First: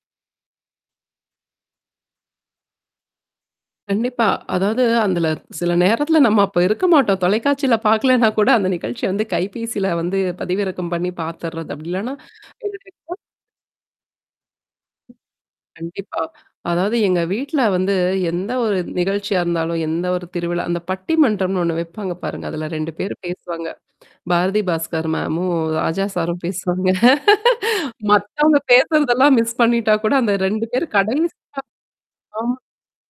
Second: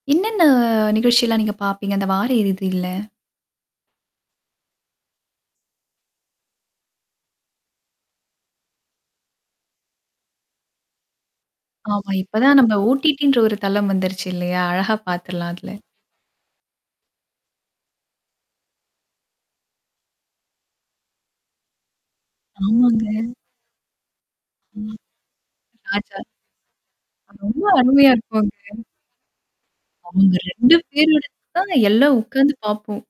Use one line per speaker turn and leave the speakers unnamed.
என்னென்ன நிகழ்ச்சியல்லாம் நீங்க பார்ப்பீங்க? அந்த வார இறுதியில?
கண்டிப்பா. அதாவது, அதுல சில நேரத்தல நம்ம அப்ப இருக்க மாட்டோம். தொலைக்காட்சில பார்கலேன்னா கூட, அந்த நிகழ்ச்சி வந்து கைபேசில வந்து பதிவிறக்கம் பண்ணீ பாத்துர்றது. அப்டி
ஆமா.
இல்லன்னா
இப்பதான் நம்ப
[unintelligible]
OTTன்ற ஒரு தளம் வந்துருச்சு இல்லையா? அழகா
ம்
பாத்துரலாம் அதுல.
கண்டிப்பா. அதாவது எங்க வீட்ல வந்து, எந்த ஒரு நிகழ்ச்சியா இருந்தாலும், எந்த ஒரு திருவிழா அந்த பட்டி மன்றம்னு ஒண்ணு வைப்பாங்க பாருங்க. அதுல 2
ஆமாங்க.
பேரு பேசுவாங்க. பாரதி
ம்.
பாஸ்கர் மேமும், ராஜா
ராஜா
சாரும் பேசுவாங்க.
ரொம்ப அருமையா
மத்தவங்க
இருக்கும்ங்க.
பேசுறதெல்லாம் மிஸ் பண்ணிட்டா கூட அந்த
அவங்க
2
2
பேரும்
பேரோடது
கடைசியா
தான் எல்லாம் உக்காந்து
அ
பாப்போம்.